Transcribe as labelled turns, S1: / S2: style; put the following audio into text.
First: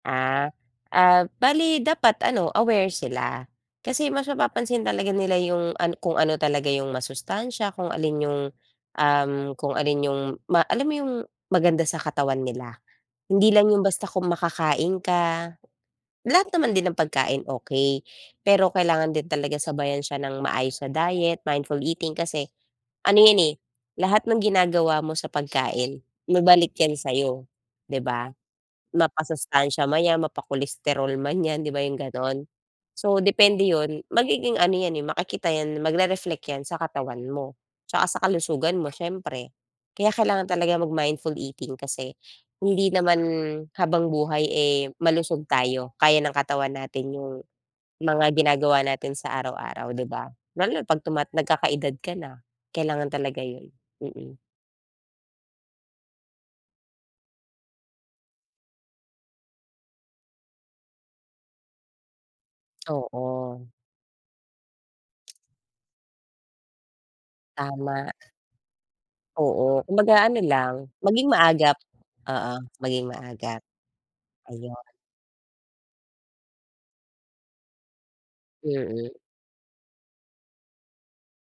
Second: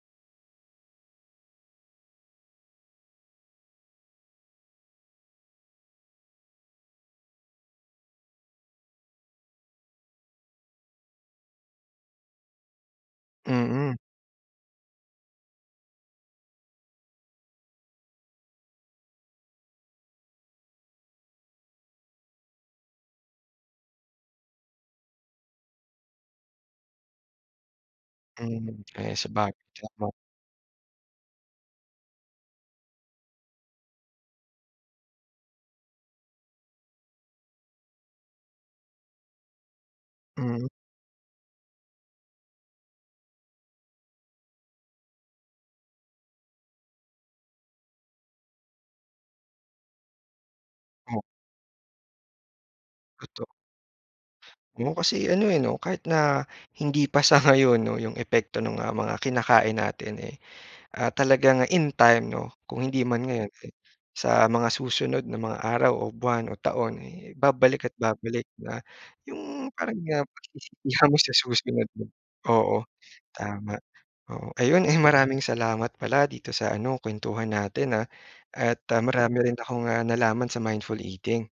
S1: Ah. Ah, bale dapat ano, aware sila. Kasi mas mapapansin talaga nila yung an kung ano talaga yung masustansya, kung alin yung, um, kung alin yung ma alam mo yung maganda sa katawan nila. Hindi lang yung
S2: Mm.
S1: basta kung makakain ka. Lahat naman din ng pagkain okey, pero kailangan din talaga sabayan siya nang maayos na diet, mindful eating kasi ano yan, eh, lahat ng ginagawa mo sa pagkain, babalik yan sa'yo, 'di ba?
S2: Mm, eh, sabagay
S1: Mapasustansya
S2: alam
S1: man
S2: mo
S1: 'yan, mapa-cholesterol man 'yan, 'di ba 'yong gano'n. So depende yun. Magiging ano 'yan, eh, makikita 'yan, magre-reflect 'yan sa katawan mo, tsaka sa kalusugan mo siyempre. Kaya kailangan
S2: Mm.
S1: talaga mag-mindful eating kasi hindi naman habang buhay, eh, malusog tayo, kaya ng katawan natin yung mga ginagawa natin sa araw-araw, di ba? Lalo na 'pag
S2: Oh.
S1: tumat nagkakaedad ka na, kailangan talaga
S2: Toto
S1: yun. Mm.
S2: Oo, kasi ano, eh, 'no, kahit na hindi pa sa ngayon 'no yung epekto ng, ah, mga kinakain natin, eh, ah, talaga nga in time 'no, kung hindi man ngayon,
S1: Oo.
S2: eh, sa mga susunod na mga araw o buwan o taon, eh, babalik at
S1: Tama.
S2: babalik na yung
S1: Oo,
S2: parang, ah,
S1: kumbaga ano lang,
S2: pagsisisihan mo
S1: maging
S2: sa
S1: maagap.
S2: susunod.
S1: Oo,
S2: Oo,
S1: maging maagap.
S2: tama, oo.
S1: Ayun.
S2: Ayun, ay maraming salamat pala dito sa ano, kwentuhan natin, ah, at
S1: Mm.
S2: marami rin akong, ah, nalaman sa mindful eating.